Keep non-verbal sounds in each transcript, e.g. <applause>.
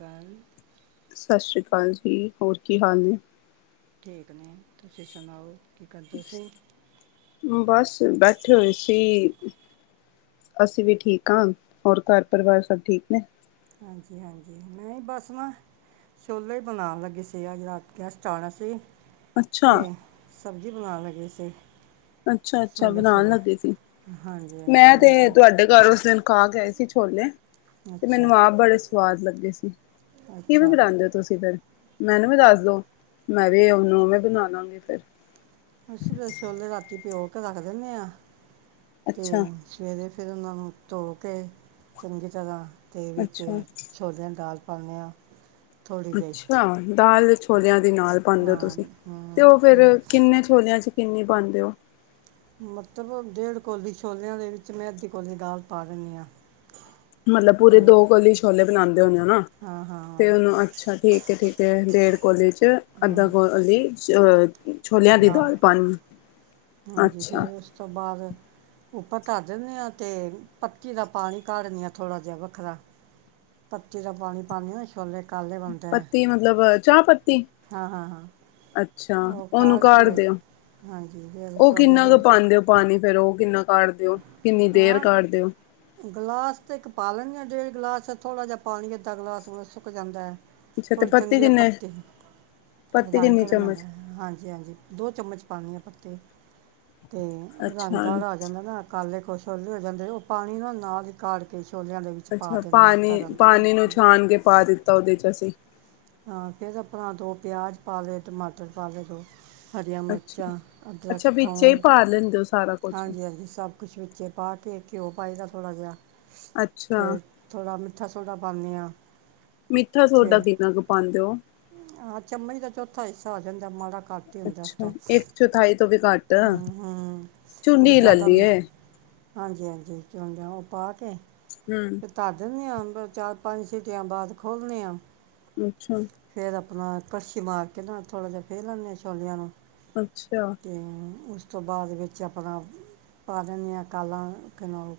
Run ਸਤਿ ਸ੍ਰੀ ਜੀ ਹੋਰ ਕੀ ਹਾਲ ਨੇ ਠੀਕ ਨੇ ਤੁਸੀਂ ਸੁਣਾਓ ਕੀ ਕਰਦੇ ਸੀਸੀਂ ਬਸ ਬੈਠੇ ਹੋਏ ਸੀ ਅਸੀਂ ਵੀ ਠੀਕ ਹਾਂ ਹੋਰ ਘਰ ਪਰਿਵਾਰ ਸਭ ਠੀਕ ਨੇ ਹਾਂਜੀ ਹਾਂਜੀ ਮੈਂ ਬਸ ਨਾ ਛੋਲੇ ਹੀ ਬਣਾਉਣ ਲੱਗੀ ਸੀ ਅੱਜ ਰਾਤ ਗੈਸਟ ਆਉਣਾ ਸੀ ਤੇ ਅੱਛਾ, ਸਬਜ਼ੀ ਬਣਾਉਣ ਲੱਗੇ ਸੀ ਅਤੇ ਅੱਛਾ ਅੱਛਾ ਬਣਾਉਣ ਲੱਗੇ ਸੀ ਹਾਂਜੀ ਹਾਂਜੀ ਮੈਂ ਤੇ ਕਿਹਾ ਤੁਹਾਡੇ ਘਰ ਉਸ ਦਿਨ ਖਾ ਕੇ ਸੀ ਕੀ ਛੋਲੇ ਤੇ ਅੱਛਾ ਮੈਨੂੰ ਆਪ ਬੜੇ ਸਵਾਦ ਲੱਗੇ ਸੀ ਕਿਵੇ ਅੱਛਾ ਬਣਾਉਂਦੇ ਹੋ ਤੁਸੀਂ ਫਿਰ ਮੈਨੂੰ ਵੀ ਦੱਸ ਦੋ ਮੈਂ ਵੀ ਉਹਨੂੰ ਉਵੇਂ ਬਣਾ ਲਾਂਗੀ ਫਿਰ ਅਸੀਂ ਤੇ ਛੋਲੇ ਰਾਤੀ ਭਿਓ ਕੇ ਰੱਖ ਦਿੰਦੇ ਆਾਂ ਤੇ ਅੱਛਾ, ਸਵੇਰੇ ਫਿਰ ਉਹਨਾਂ ਨੂੰ ਧੋ ਕੇ ਚੰਗੀ ਤਰ੍ਹਾਂ ਅਤੇ ਵਿੱਚ ਅੱਛਾ, ਛੋਲਿਆਂ ਨਾਲ ਦਾਲ ਪਾਉਣੇ ਆ ਥੋੜੀ ਜਿਹੀ ਅੱਛਾ ਦਾਲ ਛੋਲਿਆਂ ਦੇ ਨਾਲ ਪਾਂਦੇ ਓ ਹਾਂ ਤੁਸੀਂ ਤੇ ਹਮ, ਉਹ ਫੇਿਰ ਕਿੰਨੇ ਛੋਲਿਆਂ ਚ ਕਿੰਨੀ ਪਾਉਂਦੇ ਹੋ ਮਤਲਬ ਡੇਢ ਕੋੌਲੀ ਛੋਲਿਆਂ ਦੇ ਵਿੱਚ ਮੈਂ ਅੱਧੀ ਕੋੌਲੀ ਦਾਲ ਪਾ ਦਿੰਦੀ ਹਾਂ ਮਤਲਬ ਪੂਰੇ ਅਤੇ ਦੋ ਕੋਲੇ ਛੋਲੇ ਬਣਾਂਦੇ ਾ ਹਾਂ ਹਾਂ ਤੇ ਉਹਨੂੰ ਅੱਛਾ ਠੀਕ ਠੀਕ ਡੇਢ ਓਦੇ ਚ ਅੱਧ ਹਾਂ ਗੋ ਲਈ ਅ ਛੋਲਿਆਂ ਦੀ ਦਾਲ ਪਾਣੀ ਹਾਂਜੀ ਅੱਛਾ ਫਿਰ ਉਸ ਤੋਂ ਬਾਅਦ ਉੱਪਰ ਧਰ ਦਿੰਦੇ ਹਾਂ ਤੇ ਪੱਤੀ ਦਾ ਪਾਣੀ ਪਾਂ ਦਿਨੇ ਆ ਥੋੜਾ ਜਿਹਾ ਵੱਖਰਾ ਪੱਤੀ ਦਾ ਪਾਣੀ ਪਾਉਣੀ ਹ ਛੋਲੇ ਕਾਲੇ ਬਣਦੇ ਹੈ ਪੱਤੀ ਮਤਲਬ ਚਾਹ ਪੱਤੀ ਹਾਂ ਹਾਂ ਅੱਛਾ ਹਾਂ ਉਹ ਉਹਨੂੰ ਕਾਢ ਕਾੜ ਕੇ ਦਿਓ। ਹਾਂਜੀ ਫਿਰ ਉਹ ਛੋਲਿਆਂ ਕਿੰਨਾ ਦੇ ਕੁ ਵਿੱਚ ਪਾਉਂਦੇ ਹੋ ਪਾਣੀ ਫੇਰ ਉਹ ਕਿੰਨਾ ਕਾੜਦੇ ਹੋ ਕਿੰਨੀ ਦੇਰ ਹਾਂ ਕਾੜਦੇ ਹੋ। ਗਲਾਸ ਤੇ ਇੱਕ ਪਾ ਲੈਣੀ ਆ ਡੇਢ ਗਲਾਸ ਥੋੜ੍ਹਾ ਜਿਹਾ ਪਾਣੀ ਅੱਧਾ ਗਲਾਸ ਹੁਣ ਸੁੱਕ ਜਾਂਦਾ ਹੈ ਅੱਛਾ ਤੇ ਥੋੜੇ ਪੱਤੀ ਚੰਗੇ ਆ ਕਿੰਨੇ ਪੱਤੇ ਪੱਤੀ ਰੰਗ ਕਿੰਨੀ ਕਢਨਾ ਚਮਚ ਹਾਂਜੀ ਹਾਂਜੀ ਦੋ ਚਮਚ ਪਾਉਣੀ ਆ ਪੱਤੇ ਅਤੇ ਰੰਗ ਅੱਛਾ ਵਾਲਾ ਆ ਜਾਂਦਾ ਨਾ ੇ ਕੋ ਹੋ ਜਾਂਦੇ ਉਹ ਪਾਣੀ ਨਾਲ ਨਾਲ ਹੀ ਕਾ ਕੇ ਛੋਲਿਆਂ ਦੇ ਵਿੱਚ ਪਾ ਅੱਛਾ ਦਿੰਦੀ ਹਾਂ ਪਾਣੀ ਤਰਨ ਤੋਂ ਪਾਣੀ ਨੂੰ ਪਹਿਲਾਂ ਛਾਣ ਕੇ ਪਾ ਦਿੱਤਾ ਉਹਦੇ ਚ ਅਸੀਂ ਹਾਂ ਫੇਿਰ ਆਪਣਾ ਦੋ ਪਿਆਜ ਪਾ ਲ ਟਮਾਟਰ ਪਾ ਲ ਦੋ ਹਰੀਆਂ ਅੱਛਾ ਮਿਰਚਾਂ ਅਦਰਕ ਅੱਛਾ ਵਿੱਚੇ ਹੀ ਥੋਮ ਪਾ ਲੈਂਦੇ ਹੋ ਸਾਰਾ ਕੁਛ ਹਾਂਜੀ ਹਾਂਜੀ ਸਭ ਕੁਛ ਵਿੱਚ ਪਾ ਕੇ ਘਿਓ ਪਏਦਾ ਥੋੜ੍ਹਾ ਜਿਹਾ ਅੱਛਾ ਤੇ ਥੋੜਾ ਮਿੱਠਾ ਸੋਡਾ ਪਾਉਂਦੇ ਹਾਂ ਮਿੱਠਾ ਸੋਡਾ ਕਿਦਨਾ ਕ ਪਾਂਦੇ ਹੋ ਹਾਂ ਚਮਚ ਦਾ ਚੌਥਾ ਹਿੱਸਾ ਆ ਜਾਂਦਾ ਮਾੜਾ ਘੱਟ ਹੀ ਹੁੰਦਾ ਇਸ ਅੱਛਾ ਤੋਂ ਇੱਕ ਚੌਥਾਈ ਤੋਂ ਵੀ ਘੱਟ ਹੂੰ ਹੂੰ ਉਹ ਵੀ ਚੂੰਡੀ ਲੈ ਜ਼ਿਆਦਾ ਮਿ- ਲਈਏ ਹਾਂਜੀ ਹਾਂਜੀ ਚਾਹੁੰਦੇ ਹੋ ਉਹ ਪਾ ਹਮ ਪਾਂ ਦਿੰਦੇ ਆ ਚਾਰ ਪੰਜ ਸੀਟੀਆਂ ਲਾ ਕੇ ਖੋਲਦੇ ਆਂ ਅੱਛਾ ਆਪਣਾ ਕੜਛੀ ਮਾਰ ਕੇ ਥੋੜ੍ਹਾ ਜਿਹਾ ਫੇਰ ਲੈਂਦੇ ਹਾਂ ਛੋਲਿਆਂ ਨੂੰ ਅੱਛਾ ਅਤੇ ਉਸ ਤੋਂ ਬਾਅਦ ਵਿੱਚ ਆਪਣਾ ਪਾ ਦਨੀਆਂ ਕਾਲਾਂ ਕਲ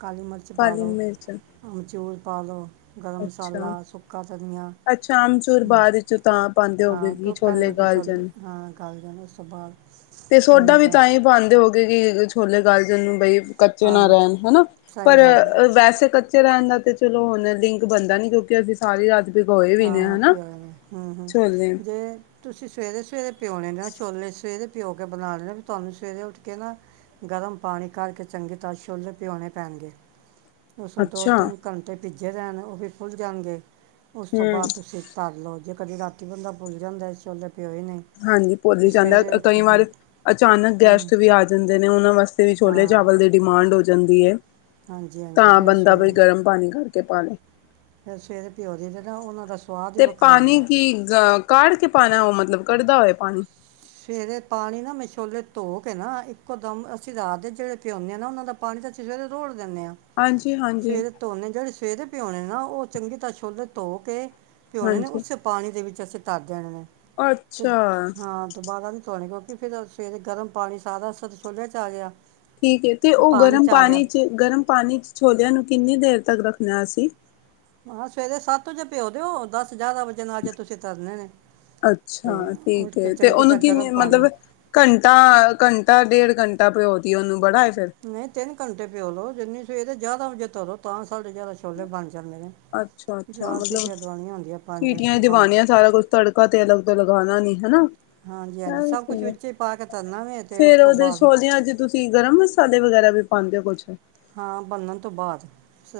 ਕਾਲੀ ਮਿਰਚ ਪਾ ਕਾਲੀ ਦਿਉ ਮਿਰਚ ਅਮਚੂਲ ਪਾ ਲਓ ਗਰਮ ਅੱਛਾ ਮਸਾਲਾ ਸੁੱਕਾ ਧਨੀਆ ਅੱਛਾ ਆਮਚੂਰ ਬਾਅਦ ਵਿੱਚੋਂ ਤਾਂ ਪਾਉਂਦੇ ਹੋਗੇ ਹਾਂ ਕਿ ਉਹ ਛੋਲੇ ਪਹਿਲੇ ਗਾਲ ਪਿੱਛੋਂ ਜਾਣ ਹਾਂ ਕਰਦੇਣ ਉਸ ਤੋਂ ਬਾਅਦ ਤੇ ਸੋਡਾ ਚੰਗੀ ਵੀ ਤਰ੍ਹਾਂ ਤਾਂ ਹੀ ਪਾਉਂਦੇ ਹੋ ਹੋਵੋ ਗੇ ਕਿ ਛੋਲੇ ਗੱਲਜਨ ਨੂੰ ਬਈ ਕੱਚੇ ਨਾ ਹਾਂ ਰਹਿਣ ਹਨਾ ਪਰ ਸਹੀ ਗੱਲ ਹੈ ਵੈਸੇ ਕ ਰਹਿੰਦਾ ਤੇ ਚਲੋ ਹੁਣ ਲਿੰਕ ਬਣਦਾ ਨੀ ਕਿਉਂਕਿ ਅਸੀਂ ਸਾਰੀ ਰਾਜ ਛੋਲੇ ਜੇ ਤੁਸੀਂ ਸਵੇਰੇ ਸਵੇਰੇ ਪਿਉਣੇ ਨਾ ਛੋਲੇ ਸਵੇਰੇ ਭਿਓ ਕੇ ਬਣਾ ਲੈਂਦੇ ਵੀ ਤੁਹਾਨੂੰ ਸਵੇਰੇ ਉੱਠ ਕੇ ਨਾ ਗਰਮ ਪਾਣੀ ਕਰਰਕੇ ਚੰਗੀ ਤਰ੍ਹਾਂ ਛੁੱਲ੍ਹੇ ਪਿਉਣੇ ਪੈਣਗੇ ਉਸੋ ਦੋ ਅੱਛਾ ਤਿੰਨ ਘੰਟੇ ਭੀਜੇ ਰਣ ਉਹ ਵੀ ਭੁੱਲ ਜਾਣਗੇ ਉਸ ਤੋਂ ਹਮ ਬਾਅਦ ਤੁਸੀਂ ਤਰ ਲਓ ਜੇ ਕਦੀ ਰਾਤੀ ਬੰਦਾ ਭੁੱਲਦਾ ਚੱਲ ਹਾਂਜੀ ਭੁੱਲ ਜਾਂਦਾ ਕਈ ਕੇ ਵਾਰ ਹੂੰ ਅਚਾਨਕ ਹੂੰ ਗੈਸਟ ਵੀ ਆ ਜਾਂਦੇ ਨੇ ਉਹਨਾਂ ਵਾਸਤੇ ਛੋਲੇ ਹਾਂ ਚਾਵਲ ਦੇ ਡਿਮਾਂਡ ਵੰਡ ਹੋ ਜਾਂਦੀ ਹੈ ਹਾਂਜੀ ਹਾਂਜੀ ਤਾਂ ਫਿਰ ਬੰਦਾ ਬਈ ਗਰਮ ਪਾਣੀ ਕਰਕੇ ਕੇ ਪਾਾਲੇ ਫ ਸੇ ਦੇ ਪਿਓ ਦੀ ਜਿਹੜਾ ਉਹਨਾਂ ਦਾ ਸਵਾਦ ਹੀ ਤੇ ਵੱਖਰਾ ਹੁੰਦਾ ਪਾਣੀ ਹੈ। ਕਿ ਅ ਕਾੜ ਕੇ ਪਾਉਣਾ ਉਹ ਮਤਲਬ ਕੱਢਦਾ ਹੋਏ ਪਾਣੀ ਸਵੇਰੇ ਪਾਣੀ ਨਾ ਮੈਂ ਛੋਲੇ ਧੋ ਕੇ ਨਾ ਇੱਕੋ ਦਮ ਅਸੀਂ ਰਾਹਦੇ ਜਿਹੜੇ ਪਿਉਂਦੇ ਹਾਂ ਨਾ ਉਹਨਾਂ ਦਾ ਪਾਣੀ ਤਾਂ ਅਸੀਂ ਸਵੇਰੇ ਰੋੜ ਦਿੰਦੇ ਆਾਂ ਹਾਂਜੀ ਹਾਂਜੀ ਫਵੇਰ ਧੋਨੇ ਜਿਹੜੇ ਸਿਹਰੇ ਪਿਉਣੇ ਨਾ ਉਹ ਚੰਗੀ ਤਰ੍ਹਾਂ ਛੁੱਲੇ ਧੋ ਕੇ ਪ ਉਹੇ ਨੇ ਹਾਂਜੀ ਉਸੇ ਪਾਣੀ ਦੇ ਵਿੱਚ ਅਸੀਂ ਤਰ ਦੇਣੇ ਨੇ ਅੱਛਾ ਨ ਤਉਣੇ ਕਿਉਂਕਿ ਫਿਰ ਸਵੇਰੇ ਗਰਮ ਪਾਣੀ ਸਾਰਾ ਸ ਛੋਲਿਆ ਚ ਆ ਗਿਆ ਠੀਕ ਤੇ ਉਹ ਗਰਮ ਪਾਣੀ ਚ ਗਰਮ ਪਾਣੀ ਚ ਛੋਲਿਆਂ ਨੂੰ ਕਿੰਨੀ ਦੇਰ ਤੱਕ ਰੱਖਣਾ ਅਸੀਂ ਮ ਕਿਹਾ ਸਵੇਰੇ ਸੱਤ ਵਜੇ ਪਿਓ ਦਿਓ ਦਸ ਗਿਆਰਾਂ ਵਜੇ ਨਾਲ ਜੇ ਤੁਸੀਂ ਤਰਨੇ ਨੇ ਤੇ ਅੱਛਾ ਉੱਠ ਠੀਕ ਕੇ ਹੈ ਤੇ ਚੰਗੀ ਉਹਨੂੰ ਤਰ੍ਹਾਂ ਗਰਮ ਕਿਨਂ ਪਾਣੀ ਮਤਲਬ ਘੰਟਾ ਘੰਟਾ ਡੇਢ ਘੰਟਾ ਾਿਓਦੀ ਉਹਨੂੰ ਬੜਾ ਫਿਰ ਨਹੀਂ ਤਿੰਨ ਘੰਟੇ ਪਿਓ ਲੋੋ ਜਿੰਨੀ ਸਵੇਰੇ ਜਿਆਦਾ ਜੋ ਤਾਂ ਤੁਡੇ ਜ਼ਿਆਦਾ ਛੋਲੇ ਬਣ ਜਾਂਦੇ ਨੇ ਅੱਛਾ ਅੱਛਾ ਜਾਂਿਆ ਮਤਲਬ ਸੀਟੀਆਂ ਦਵਾਈੀਆਂ ਹੁੰਦੀਆਂ ਪੰਜ ਤੇ ਪੰਜ ਲਗਾਉਣਾ ਨੀ ਹਨਾ ਮ ਵੀ ਸਭ ਕੁਝ ਸਹੀ ਹੈ ਵਿੱਚ ਹੀ ਪਾ ਕੇ ਤਰਨਾ ਵੇ ਤੇ ਉਸ ਫੇਰ ਤੋਂ ਉਹਦੇ ਬਾਅਦ ਛੋਲਿਆਂ ਚ ਤੁਸੀਂ ਗਰਮ ਮਸਾਲੇ ਵਗੈਰਾ ਵੀ ਪਾਉਂਦੇ ਹੋ ਕੁਛ ਹਾਂ ਬਨਣ ਤੋਂ ਬਾਅਦ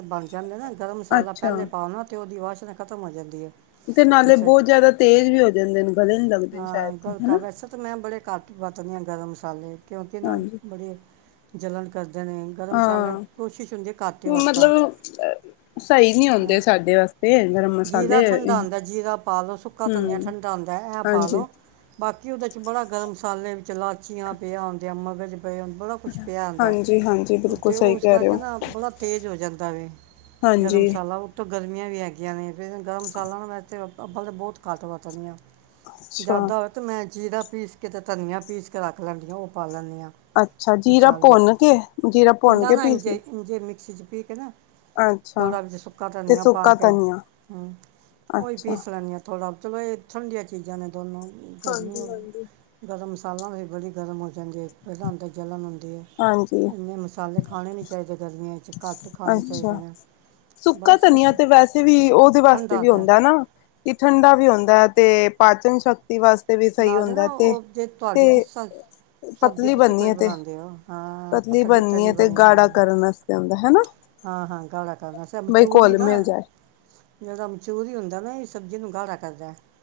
ਬਣ ਜਾਂਦੇ ਨਾ ਗਰਮ ਮਸਾਲਾ ਅੱਛਾ ਪਹਿਲੇ ਪਾਉ ਅਤੇ ਉਹਦੇ ਬਾਅਦ ਖਤਮ ਹੋ ਜਾਂਦੀ ਹੈ ਤੇ ਨਾਲੇ ਜਿਸ ਬਹੁਤ ਜਿਆਦਾ ਤੇਜ਼ ਵੀ ਹੋ ਜਾਂਦੇ ਨੇ ਗਲੇ ਨੀ ਲੱਗਦੇ ਨੇ ਹਾਂ ਸ਼ਾਇਦ ਤੋਂ ਗਲਕਾ ਹਨਾ। ਵੈਸੇ ਤੇ ਮੈਂ ਬੜੇ ਕੱਟ ਵਤਦੀ ਆ ਗਰਮ ਕਾਲੇ ਕਿਉਂਕਦੇ ਨਾ ਹਾਂਜੀ ਬੜੇ ਜਲਣ ਕ ਹਾਂ ਘੱਟ ਹੀ ਉਹ ਵਰਤਾਂ ਮਤਲਬ ਸਹੀ ਨੀ ਹੈਂ ਆਉਂਦੇ ਸਾਡੇ ਵਾਸਤੇ ਗਰਮ ਜੀਰਾ ਮਸਾਲੇ ਠੰਡਾ ਆਦਾ ਜੀਰਾ ਪਾ ਲਓ ਸੁੱਕਾ ਧਨੀੀਆਂ ਹੂੰ ਠੰਡਾ ਆਦਾ ਹੈ ਪਾ ਹਾਂਜੀ। ਲਓ ਬਾਕੀ ਉਹਦੇ 'ਚ ਬੜਾ ਗਰਮ ਮਸਾਲੇ ਚਲਾਚੀਆਂ ਪਿਆਉਂਦਿਆਂ ਮਗਰ ਬੜਾ ਕੁਛ ਪਿਆ ਆਦਾ ਹਾਂਜੀ-ਹਾਂਜੀ ਬਿਲਕੁਲ ਅਤੇ ਸਹੀ ਉਸ ਕਹਿ ਰਹੇ ਕਰਕੇ ਹੋ ਨਾ ਬੜਾ ਤੇਜ਼ ਹੋ ਜਾਂਦਾ ਵੇ ਗਰਮ ਹਾਂਜੀ ਮਸਾਲਾ ਉਤੋਂ ਗਰਮੀਆਂ ਵੀ ਹੈਗ ਫ ਗਰਮ ਮਸਾਲਾ ਨੂੰ ਮੈ ਅੱਬਲ ਤਾਂ ਬਹੁਤ ਘੱਟ ਵਰਤਦੀ ਆ। ਅੱਛਾ। ਜ਼ਿਆਦਾ ਹੋਵੇ ਤੇ ਮੈਂ ਜੀਰਾ ਪੀਸ ਕੇ ਤੇ ਧਨੀਆ ਪੀਸ ਕੇ ਰੱਖ ਲੈਂਦੀਆਂ ਉਹ ਪਾ ਲੈਂਦੀ ਆਂ। ਅੱਛਾ ਜੀਰਾ ਭੁੰਨ ਕੇ ਜੀਰਾ ਭੁੰਨ ਕੇ ਪੀਸੀ ਠੀਕ ਹੈ ਨਾ ਅੱਛਾ ਥੋੜ੍ਹਾ ਵਿੱਚ ਸੁੱਕਾ ਤੇ ਧਨੀਆ ਪਾ ਸੁੱਕਾ ਕੇ ਧਨੀਆ ਹੂੰ, ਉਹੀ ਅੱਛਾ। ਪੀਸ ਲੈਣੀ ਆ ਤੂੰ ਉਪਲਬਧ ਵੇ ਠੰਡੀਆਂ ਚੀਜ਼ਾਂ ਨੇ ਦੋਨੋ ਗਰਮੀ ਹਾਂਜੀ ਹਾਂਜੀ। ਹੋਗੀ ਗਰਮ ਸੀ ਤਾਲਾਂ ਵੀ ਬੜੀ ਗਰਮ ਹੋ ਜਾਂਦੀ ਐ ਪਹਿਲਾਂ ਅੰਦਰ ਜਲਣ ਹਾਂਜੀ ਇਨੇ ਮਸਾਲੇ ਖਾਣੇ ਨਹੀਂ ਚਾਹੀਦੇ ਗਰਮੀਆਂ ਚ ਘੱਟ ਖਾਣੇ ਚਾਹੀਦੇ ਅੱਛਾ ਨੇ ਸੁੱਕਾ ਬਸ ਧਨੀਆ ਕੁਛ ਤੇ ਵੈਸੇ ਉਹਦੇ ਵਾਸਤੇ ਵੀ ਹੁੰਦਾ ਨਾ ਕਿ ਠੰਡਾ ਵੀ ਹੁੰਦਾ ਤੇ ਪਾਚਨ ਸ਼ਕ ਤੀ ਵਾਸਤੇ ਵੀ ਸਹੀ ਨਾਲੇ ਹੁੰਦਾ ਨਾ ਤੇ ਉਹ ਜੇ ਤੁਹਾਡੀ ਤੇ ਜਿਸ ਤਰ੍ਹਾਂ ਸਬਜ਼ੀ ਪਤਲੀ ਤੁਸੀਂ ਬਣਨੀ ਕੋਈ ਹੈ ਤੇ ਬਣਾਉਂਦੇ ਹੋ ਹਾਂ ਪਤਲੀ ਬਣਨੀ ਹੈ ਤਰੀ ਤੇ ਬਣੀ ਹਾਂ ਗਾੜਾ ਕਰਨ ਵਾਸ ਹਨਾ, ਹਾਂ, ਹਾਂ ਗਾਲਾ ਕਰ ਬਈ ਮਚੂਰ ਵੀ ਘੁਲ ਨਾ ਮਿਲ ਜਾਏ। ਜਿਹੜਾ ਮਚੂਰ ਹੀ ਹੁੰਦਾ ਨਾ ਇਹ ਸਬਜ਼ੀ ਨੂੰ ਗਲ ਰੱਖ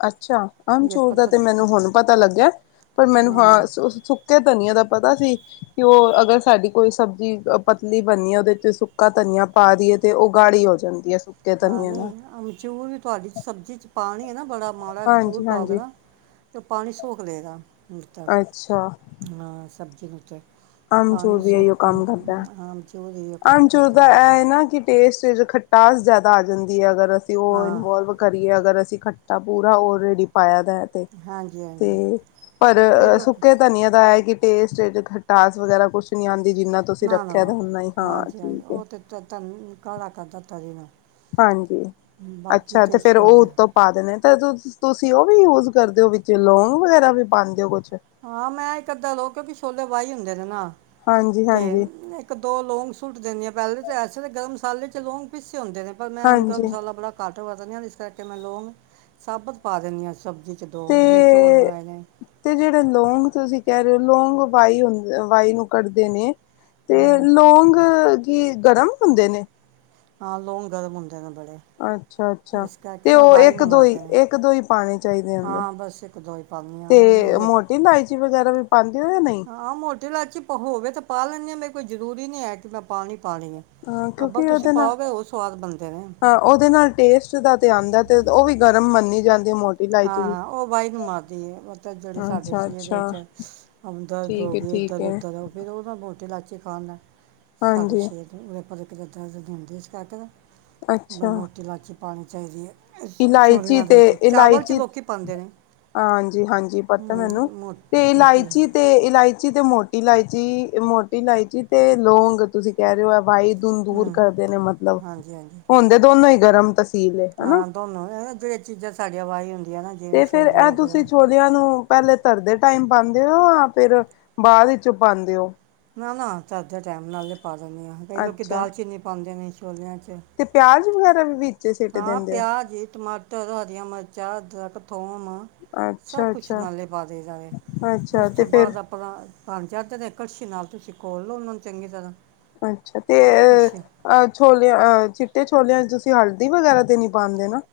ਅੱਛਾ ਆਮ ਚੂਰ ਦਾ ਤੇ ਮੈਨੂੰ ਹੁਣ ਪਤਾ ਲੱਗਿਆ। ਪਰ ਮੈਨੂੰ ਨਹੀਂ ਨਹੀਂ ਹਾਂ ਸੁੱਕੇ ਧਨੀਆ ਦਾ ਪਤਾ ਸੀ ਕਿ ਉਹ ਅਗਰ ਸਾਡੀ ਕੋਈ ਸਬਜ਼ੀ ਪਤਲੀ ਬਣਨੀ ਹੈ ਉਹਦੇ ਚ ਸੁੱਕਾ ਧਨੀਆ ਪਾ ਰਏ ਤੇ ਉਹ ਗਾੜੀ ਹੋ ਜਾਂਦੀ ਐ। ਹਾਂ ਨਹੀਂ ਆਮਚੂਰ ਵੀ ਤੁਹਾਡੀ ਚ ਸਬਜ਼ੀ ਚ ਪਾਣੀ ਨਾ ਬੜਾ ਮਾੜਾ ਆਮਚੂਰ ਹਾਂਜੀ ਪਾ ਹਾਂਜੀ ਦੇਨਾ ਤੇ ਪਾਣੀ ਸੋਖ ਲਏਗਾ। ਤਾਂ ਅੱਛਾ, ਹਾਂ ਸਬਜ਼ੀ ਵਿੱਚ ਆਮਚੂਰ ਵੀ ਇਹੀਓ ਕੰਮ ਕਰਦਾ ਹਾਂ ਅਮਚੂਰ ਹੀ ਕੰਮ ਆਮਚੂਰ ਕਰਦਾ ਦਾ ਹੈ ਇਹ ਨਾ ਕਿ ਟੇਸਟ ਚ ਖਟਾਸ ਜ਼ਿਆਦਾ ਆ ਜਾਂਦੀ ਹੈ ਅਗਰ ਅਸੀਂ ਉਹ ਹਾਂ ਇਨਵੋਲਵ ਕਰੀਏ ਅਗਰ ਅਸੀਂ ਖੱਟਾ ਪੂਰਾ ਓਲਰਡੀ ਪਾਇਆ ਸੀ। ਤੇ ਹਾਂਜੀ ਹਾਂਜੀ ਤੇ ਪਰ ਕਈ ਲੋਕ ਸੁੱਕੇ ਧਨੀਆਂ ਦਾ ਕਿ ਟੇਸਟ ਹੈ ਤੇ ਖਟ ਟਾਸ ਵਗੈਰਾ ਕੁਛ ਨੀ ਆਉਂ ਨਾ ਨਾ ਨਾ ਹਾਂਜੀ ਹਾਂਜੀ ਠੀਕ ਹੈ ਉਹ ਤੇ ਤ ਕਾਲਾ ਕਰਦਾ ਤਰੀ ਨਾ ਹਾਂਜੀ ਅੱਛਾ ਤੇ ਫਿਰ ਉਹ ਉੱਤੋਂ ਪਾ ਦੇਣੇ ਤੇ ਤੂੰ ਤੁਸੀਂ ਉਹ ਵੀ ਯੂਜ ਕਰਦੇ ਹੋ ਵਿੱਚ ਲੌਂਗ ਵਗੈਰਾ ਵੀ ਪਾਉਂਦੇ ਹੋ ਕੁਛ ਹਾਂ ਮੈਂ ਇੱਕ ਅੱਧਾਂ ਲੋ ਕੇ ਪ ਛੋਲੇ ਵਾਈ ਹੁੰਦੇ ਨੇ ਨਾ ਹਾਂਜੀ ਤੇ ਹਾਂਜੀ ਇੱਕ ਦੋ ਲੋਂਂਗ ਸੂਟ ਦਿੰਦੀਆਂ ਪਹਿਲੇ ਅਤੇ ਐਸੇ ਤਾਂ ਗਰਮ ਮਸਾਲੇ ਚ ਲੌਂਗ ਪੀ ਹੁੰਦੇ ਨੇ ਪਰ ਮੈਂ ਹਾਂਜੀ ਮਸਾਲਾ ਬੜਾ ਘੱਟ ਵਰਤਦੀ ਹ ਜਿਸ ਕਰਕੇ ਮੈਂ ਲੋੋਂਗ ਸਾਬਤ ਪਾ ਦਿੰਦੀ ਹਾਂ ਸਬਜ਼ੀ ਦੋ ਜੇ ਚੌਲ ਬਣਾਏ ਨੇ ਜਿਹ ਲੌਂਗ ਤੁਸੀਂ ਕਹਿ ਰਹੇ ਹੋ ਲੌਂਗ ਵਾਈ ਹੁੰ ਵਾਈ ਨੂੰ ਕੱਢਦੇ ਨੇ ਤੇ ਹਾਂ ਲੌਗ ਕੀ ਗਰਮ ਹੁੰਦੇ ਨੇ ਹਾਂ ਲੌਗ ਗਰਮ ਹੁਣ ਅੱਛਾ ਅੱਛਾ ਤੇ ਨਾ ਉਹ ਇੱਕ ਵਾਈਨ ਦੋ ਹੀ ਮਾਰਦੇ ਨੇ ਇੱਕ ਦੋ ਹੀ ਪਾਣੇ ਚਾਹੀਦੇ ਆਦੇ ਹਾਂ ਬਸ ਇੱਕ ਦੋ ਹੀ ਪਾਉਂਦੀ ਹਾਂ ਉਹ ਤੇ ਮੇਰੀ ਤਾਂ ਮੋਟੀ ਇਲਾਇਚੀ ਵਗੈਰਾ ਵੀ ਪਾਉਂਦੇ ਹੋ ਜਾਂ ਨਹੀਂ ਹਾਂ ਮੋਟੀ ਲਾਚੀ ਹੋਵੇ ਤੇ ਪਾ ਲੈਂਦੇ ਹਾਂ ਮੈਂ ਕੋਈ ਜ਼ਰੂਰੀ ਨਹੀਂ ਹੈ ਕਿ ਮੈਂ ਪਾਣੀ ਹਾਂ ਕਿਉਂਕਿ ਉਹਦੇ ਨਾਲ ਸਵਾਦ ਬਣਦੇ ਨੇ ਹਾਂ ਉਹਦੇ ਨਾਲ ਟੇਸਟ ਦਾ ਤੇ ਆਉਂਦਾ ਤੇ ਉਹ ਵੀ ਗਰਮ ਮੰਨੀ ਜਾਂਦੀ। ਹੈ ਮੋਟੀ ਇਲਾਇਚੀ ਹਾਂ ਵੀ ਹਾਂ ਉਹ ਬਾਈ ਨੂੰ ਮਾਰਦੀ ਹੈ ਮਤਲਬ ਜਿਹੜੇ ਸਾਡੇ ਅੱਛਾ ਸ਼ੇ ਦੇ ਅੱਛਾ ਵਿੱਚ ਅਮਦਰਦ ਹੋ ਠੀਕ ਹੈ ਗਈ ਠੀਕ ਇੱਧਰ ਹੈ ਉੱਧਰ ਫਿਰ ਉਹ ਨਾ ਮੋਟੀ ਲਾਚੀ ਜਿਖਾਉਣਾ ਸਾਡੇ ਹਾਂਜੀ ਛੇ ਤੋਂ ਉਹ ਜੱਦਾਂ ਦਾ ਦਿੰਦੇ ਸੀ ਕੱਟ ਦਾ ਪਰ ਅੱਛਾ ਮੋਟੀ ਲਾਚੀ ਪਾਣੀ ਚਾਹੀਦੀ ਹੈ ਇਸ ਇਲਾਇਚੀ ਛੋਲਿਆਂ ਦੇ ਤੇ ਵਿੱਚ ਚਾਵਲ 'ਚ ਇਲਾਇਚੀ ਲੋਕੀ ਪਾਉਂਦੇ ਨੇ ਹਾਂਜੀ ਹਾਂਜੀ ਪਤਾ ਹੂੰ ਮੈਨੂੰ ਮੋ ਤੇ ਮੋਟੀ ਇਲਾ ਇਲਾਇਚੀ ਤੇ ਇਲਾਇਚੀ ਤੇ ਮੋ ਇਲਾਇਚੀ ਮੋਟੀ ਇਲਾਇਚੀ ਤੇ ਲੋਂਂਗ ਤੁਸੀਂ ਕਹਿ ਰਹੇ ਹੋ ਵਾਈ ੳਹਨੂੰ ਦੂਰ ਹੂੰ ਕਰਦੇ ਨੇ ਮਤਲਬ ਹਾਂਜੀ ਹਾਂਜੀ ਹੁੰਦੇ ਦੋਨੋਂ ਹੀ ਗਰਮ ਤਾਂ <unintelligible> ਐਂਵੇ ਜਹੜੀਆਂ ਚੀਜ਼ਾਂ ਸਾਡੀ ਵਾਈ ਹੂਂਦੀ ਤੇ ਫੇਰ ਇਹ ਤੁਸੀਂ ਛੋਲਿਆਂ ਨੂੰ। ਪਹਿਲੇ ਧਰਦੇ ਟਾਈਮ ਪਾਉਂਦੇ ਹੋ ਯਾਂ, ਫਿਰ ਬਾਅਦ ਵਿੱਚੋਂ ਪਾਉਂਦੇ ਹੋ। ਨਾ ਨਾ ਧਰਦੇ ਟਾਈਮ ਨਾਲੇ ਪਾ ਦਿੰਨੀ ਹਾਂ ਕਈ ਲੋਕ ਅੱਛਾ ਦਾਲਚੀਨੀ ਪਾਉਂਦੇ ਨੇ। ਛੋਲਿਆਂ 'ਚ ਤੇ ਪਿਆਜ਼ ਵਗੈਰਾ ਵੀ ਸਿੱਟ ਹਾਂ ਦਿੰਦੇ ਹੋ ਪਿਆਜ਼ ਟਮਾਟਰ ਹਰੀਆਂ ਮਿਰਚਾਂ ਅਦਰਕ, ਥੋਮ ਸਭ ਅੱਛਾ ਕੁਛ ਅੱਛਾ ਨਾਲੇ ਪਾ ਦਈ ਦਾ ਵੇ ਅੱਛਾ ਉਸ ਤੇ ਤੋਂ ਫੇਰ ਬਾਅਦ ਆਪਣਾ ਬਾਣ ਜਾਂਦੇ ਨੇ ਕੜਛੀ ਨਾਲ ਤੁਸੀਂ ਕੋਲ ਲਓ ਉਹਨਾਂ ਨੂੰ ਚੰਗੀ ਤਰ੍ਹਾਂ। ਅੱਛਾ ਤੇ ਕੜਛੀ ਅਹ ਛੋਲਿਆਂ ਅਹ ਚਿੱਟੇ ਛੋਲਿਆਂ ਚ ਤੁਸੀਂ ਹਲਦੀ ਵਗੈਰਾ ਤੇ ਨੀ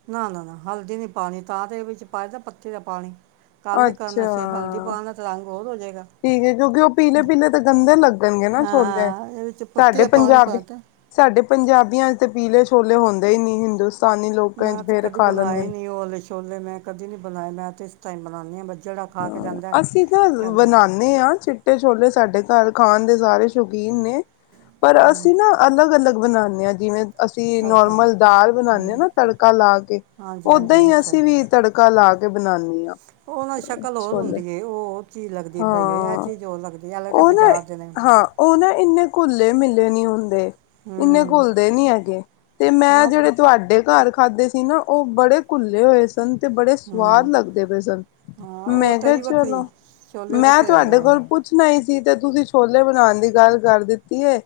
ਨਾ ਨਾ ਨਾ ਹਲਦੀ ਨੀ ਪਾਣੀ ਤਾਂ ਤੇ ਵਿੱਚ ਪਾਇਦਾ ਪੱਤੇ ਦਾ ਪਾਣੀ। ਕਾਲੇ ਕਰਨ ਅਸੀਂ ਹਲਦੀ ਅੱਛਾ ਪਾਉਣ ਨਾਲ ਤਾਂ ਰੰਗ ਹੋਰ ਹੋ ਜਾਏਗਾ ਠੀਕ ਹੈ ਕਿਉਂਕਿ ਉਹ ਪੀਲੇ ਪੀਲੇ ਤਾਂ ਗੰਦੇ ਲੱਗਣਗੇ ਨਾ ਛੋਲੇ ਹਾਂ ਇਹਦੇ ਵਿੱਚ ਪੱਤੀ ਸਾਡੇ ਦਾ ਪਾਣੀ ਪੰਜਾਬ ਪਾਤਾ ਸਾਡੇ ਪੰਜਾਬੀਆਂ ਚ ਤੇ ਪੀਲੇ ਛੋ ਛੋਲੇ ਹੁੰਦੇ ਹੀ ਨੀ ਹਿੰਦੁਸ ਮੈਂ ਤੇ ਕਦੀ ਬਣਾਏ ਨੀ ਓਹ ਵਾਲੇ ਛੋਲੇ ਮੈਂ ਕਦੀ ਨੀ ਬਣਾਏ ਮੈਂ ਤੇ ਟਮ ਬਉਦੇ ਹਾਂ <unintelligible> ਕੇ ਹਾਂ ਜਾਂਦਾ ਅਸੀਂ ਤਾਂ ਕਹਿੰਦਾ ਬਣਾਦੇ ਹਾਂ ਚਿੱਟੇ ਛੋਲੇ ਸਾਡੇ ਘਰ ਖਾਨ ਦੇ ਸਾਰੇ ਸ਼ੌਕੀਨ ਨੇ। ਪਰ ਹੂੰ ਅਸੀਂ ਨਾ ਅਲੱਗ ਅਲੱਗ ਬਣਾਉਣੇ ਜਿਵੇਂ ਅਸੀਂ ਤੜਕਾ ਨੋਰਮਲ ਦਾਲ ਬਣਾਦੇ ਹਾਂ ਹੂੰ ਨਾ ਤੜਕਾ ਲਾ ਕੇ ਹਾਂਜੀ ਓਦਾਂ ਹਾਂਜੀ ਹੀ ਅੱਛਾ ਅਸੀਂ ਵੀ ਤੜਕਾ ਲਾ ਕੇ ਤੇ ਬਨਾਨੀ ਆਂ। ਉਹ ਨਾ ਸ਼ਕਲ ਹੋਰ ਹੁੰਦੀ ਹੇ, ਉਹ ਹੋਰ ਚੀਜ਼ ਲੱਗਦੀ ਪਈ ਹੇ। ਇਹ ਹਾਂ। ਚੀਜ਼ ਹੋਰ ਲੱਗਦੀ ਐੰਜ ਲਗਦਾ ਉਹ ਨਾ ਬਾਜ਼ਾਰ ਦੇ ਨੇ। ਹਾਂ ਉਹ ਨਾ ਇੰਨੇ ਘੁੱਲੇ ਮਿਲੇ ਨਹੀਂ ਹੁੰਦੇ। ਇੰਨੇ ਹੂੰ ਘੁੱਲਦੇ ਨੀ ਹੈਗੇ ਤੇ ਮੈਂ ਨਾ ਜਿਹੜੇ ਤੁਹਾਡੇ ਘਰ ਖਾਧੇ ਸੀ ਨਾ ਉਹ ਬੜੇ ਘੁੱਲੇ ਹੋਏ ਸੀ। ਸਨ ਤੇ ਬੜੇ ਸਵਾਦ ਹੂੰ ਲੱਗਦੇ ਪਏ ਸਨ। ਹਾਂ ਉਹ ਮੈਂ ਕਿਹਾ ਤਰੀ ਵੱਖਰੀ ਚਲੋ ਛੋਲੇ ਮੈਂ ਵੱਖਰੇ ਹੁੰਦੇ ਤੁਹਾਡੇ ਕੋਲ ਨੇ ਪੁੱਛਣਾ ਹੀ ਸੀ। ਤੇ ਤੁਸੀਂ ਛੋਲੇ ਬਣਾਉਣ ਦੀ ਗੱਲ ਕਰ ਦਿੱਤੀ ਹੈ,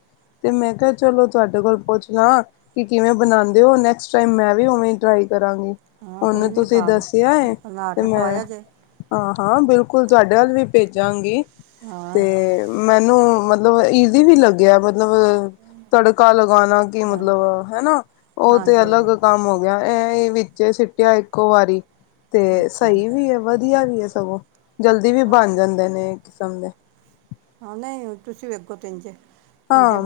ਤੇ ਮੈਂ ਕਿਹਾ ਚਲੋ ਤੁਹਾਡੇ ਕੋਲ ਪੁੱਛਲਾ, ਕਿ ਕਿਵੇਂ ਬਣਾਉਂਦੇ ਹੋ ਨੈਕਸਟ ਟਾਈਮ ਮੈਂ ਵੀ ਉਵੇਂ ਟਰਾਈ ਕਰਾਂਗੀ ਹਾਂ ਕੋਈ ਹੂਨ ਨਹੀਂ ਤੁਸੀਂ ਖਾ ਦੱਸਿਆ ਹੈ ਬਣਾ ਤੇ ਕੇ ਮੈਂ ਖਵਾਇਆ ਜੇ ਹਾਂ ਹਾਂ ਬਿਲਕੁਲ ਤੁਹਾਡੇ ਵੱਲ ਵੀ ਭੇਜਾਂਗੀ ਹਾਂ ਤੇ ਮੈਨੂੰ ਮਤਲਬ ਮਤਬ ਵੀ ਲੱਗਿਆ ਮਤਲਬ ਤੜਕਾ ਲਗਾਉਣਾ ਕੀ ਜਾਣੇ ਮਤਲਬ ਹਨਾ ਉਹ ਤੇ ਹਾਂਜੀ ਅਲੱਗ ਹਾਂਜੀ ਕੰਮ ਹੋ ਗਿਆ ਇਹ ਵਿੱਚ ਸਿੱਟਿਆ ਇੱਕੋ ਵਾਰੀ ਤੇ ਅੱਛਾ ਸਹੀ ਵੀ ਹੈ ਵਧੀਆ ਵੀ ਹੈ ਸਗੋਂ ਜਲਦੀ ਵੀ ਬਣ ਜਾਂਦੇ ਨੇ ਕਿਸਮ ਦੇ ਹ ਨਹੀਂ ਤੁਸੀਂ ਵੇਗੋ ਤਿੰਨਜੇ ਹਾਂ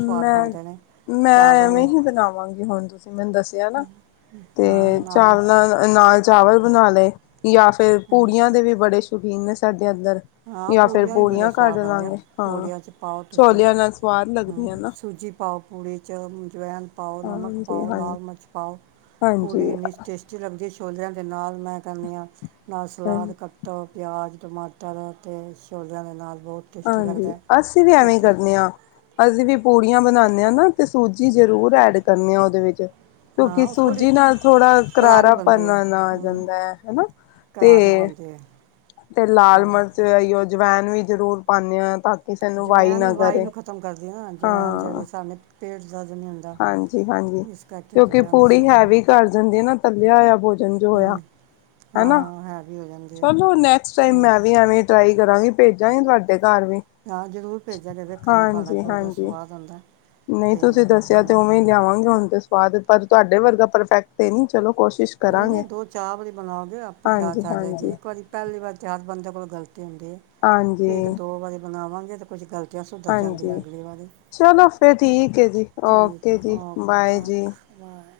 ਸਵਾਦ ਮੈਂ ਬਣਦੇ ਨੇ ਮੈਂ ਚਾਵਲ ਐਵੇਂ ਵੀ ਹੀ ਬਣਾਵਾਂਗੀ ਹੁਣ ਤੁਸੀਂ ਮੈਨੂੰ ਦੱਸਿਆ ਨਾ ਤੇ ਹਾਂ ਨਾਲ ਚਾਵਲਾਂ ਅ ਚਾਵਲ ਬਣਾ ਲਏ ਜਾਂ ਫੇਿਰ ਹੈਂ। ਪੂੜੀਆਂ ਦੇ ਵੀ ਬੜੇ ਸੁਟੀਨ ਨੇ ਸਾਡੇ ਅੰਦਰ ਹਾਂ ਜਾਂ ਫਿਰ ਵੀ ਬੜੀਆਂ ਪੂੜੀਆਂ ਕੱਢ ਸਵਾਦ ਬਣਦੀਆਂ ਲਾਂਗੇ ਹਾਂ ਪੂੜੀਆਂ 'ਚ ਪਾਓ ਤੁਸੀਂ ਛੋਲਿਆਂ ਨਾਲ ਸਵਾਦ ਹਾਂ ਲੱਗਦੀਆਂ ਨਾ ਸੂਜੀ ਪਾਓ ਪੂੜੀ 'ਚ ਅਜਵਾਇਣ ਪਾਓ ਨਮਕ ਹਾਂਜੀ ਪਾਓ ਹਾਂਜੀ ਲਾਲ ਮਿਰਚ ਹਾਂਜੀ ਛੋਲਰਿਆਂ ਦੇ ਨਾਲ ਮੈਂ ਕਰਨ ਹਾਂ ਨਾਲ ਹਾਂ ਸਲਾਦ ਕੱਟੋ ਪਿਆਜ਼ ਟਮਾਟਟਰ ਟਰ ਅਤੇ ਸ਼ੋਜਾਂ ਦੇ ਨਾਲ ਬਹੁਤ ਟੇਸਟੀ ਹਾਂਜੀ ਲੱਗਦਾ ਅਸੀਂ ਵੀ ਐਵੇਂ ਹੀ ਕਿਤੇ ਕਰਦੇ ਹਾਂ ਅਸੀਂ ਵੀ ਪੂੜੀਆਂ ਬਣਾਉਂਦੇ ਹਾਂ ਨਾ ਤੇ ਸੂਜੀ ਜ਼ਰੂਰ ਐਡ ਕਰਨੇ ਆ ਉਹਦੇ ਵਿੱਚ ਹਾਂ ਕਿਉਂਕਿ ਉਹ ਥੋੜ੍ਹੀ ਸੂਜੀ ਨਾਲ ਥੋੜਾ ਕਰਾਰੀ ਕਰਾਰਾ ਬਣਦੀ ਹੈ ਭਰਨਾ ਨਾ ਆ ਹਾਂ ਜਾਂਦਾ ਹੈ ਹਨਾ ਤੇ ਕਰਾਰੀ ਬਣਦੀ ਹੈ ਤੇ ਲਾਲ ਥੋੜ੍ਹੀ ਮਿਰਚ ਆਈ ਜਵਇਣ ਵੀਈ ਜ਼ਰੂਰ ਪਾਉਂਦੇ ਹਾਂ ਤਾਂ ਸਾਨੂੰ ਵਾਈ ਜਵੈਨ ਵੀ ਨਾ ਵਵਾਾਈ ਕਰੇ ਨੂੰ ਖਤਮ ਕਰਦੀ ਆ ਨਾ ਜਵੈਣ ਹਾਂ ਜਿਹੜੀ ਸਾਡੇ ਪੇੜ ਹਾਂਜੀ ਹਾਂਜੀ ਕਿਉਂਕਿ ਅਜਵਾਇਣ ਅਸੀਂ ਪੂੜੀ ਪਾਉਂਦੇ ਹੈਵੀ ਕਰ ਜਾਂਦੀ ਹੈ ਨਾ ਤੱਲਿਆ ਹੋਇਆ ਭੋਜਨ ਜੋ ਹੋਇਆ ਹਾਂ ਹਨਾ ਹਾਂ ਹੈਵੀ ਹੋ ਜਾਂਦੀ ਹੈ ਚਲੋ ਨੈਕਸਟ ਟਮ ਹਾਂ ਮੈਂ ਵੀ ਐਵੇਂ ਟਰਾਈ ਕਰਾਂਗੀ ਭੇਜਾਂ ਹੀ ਤੁਹਾਡੇ ਘਰ ਵੀ ਹਾਂ ਜ਼ਰੂਰ ਭੇਜਾਂਗੇ ਵੇਖਾਂਗੇ ਤੁਹਾਡਾ ਹਾਂਜੀ ਘਿੋ ਜਿਹਾ ਹਾਂਜੀ। ਸਵਾਦ ਆੁੰਦਾ ਨਹੀਂ ਤੁਸੀਂ ਦੱਸਿਆ ਤੇ ਉਵੇਂ ਲਿਆਵਾਂਗੇ ਹੁਣ ਤੇ ਸਵਾਦ ਏ। ਪਰ ਤੁਹਾਡੇ ਵਰਗਾ ਪਰਫੈਕਟ ਤੇ ਨੀ। ਨਹੀਂ-ਨਹੀਂ, ਦੋ-ਚਾਹ ਬਾਰੀ ਬਣਾਓਗੇ ਆਪੇ ਹਾਂਜੀ, ਜਾਚ ਆ ਹਾਂਜੀ, ਜਾਏਗੀ। ਇੱਕ ਵਾਰੀ ਪਹਿਲੀ ਵਾਰ ਤਯਾਰ ਬੰਦੋ ਕੋਲ ਗਲ ਹੁੰਦੇ। ਤੇ ਹਾਂਜੀ, ਇੱਕ-ਦੋ ਵਾਰੀ ਬਣਾਵਾਂ ਏ ਤੋ ਕੁਛ ਗਲ ਤਾਂ ਸੁਧਰ ਜਾਂਦਿਂਆਂ ਹਾਂਜੀ ਅਗਲੀ ਵਾਰੀ। ਚਲੋ ਫਿਰ ਹੈ ਠੀਕ। ਜੀ ਠੀਕ ਓਕੇ ਹੈ। ਜੀ ਬਾਏ ਜੀ। ਓਕੇ-ਓਕੋ। ਬਾਏ।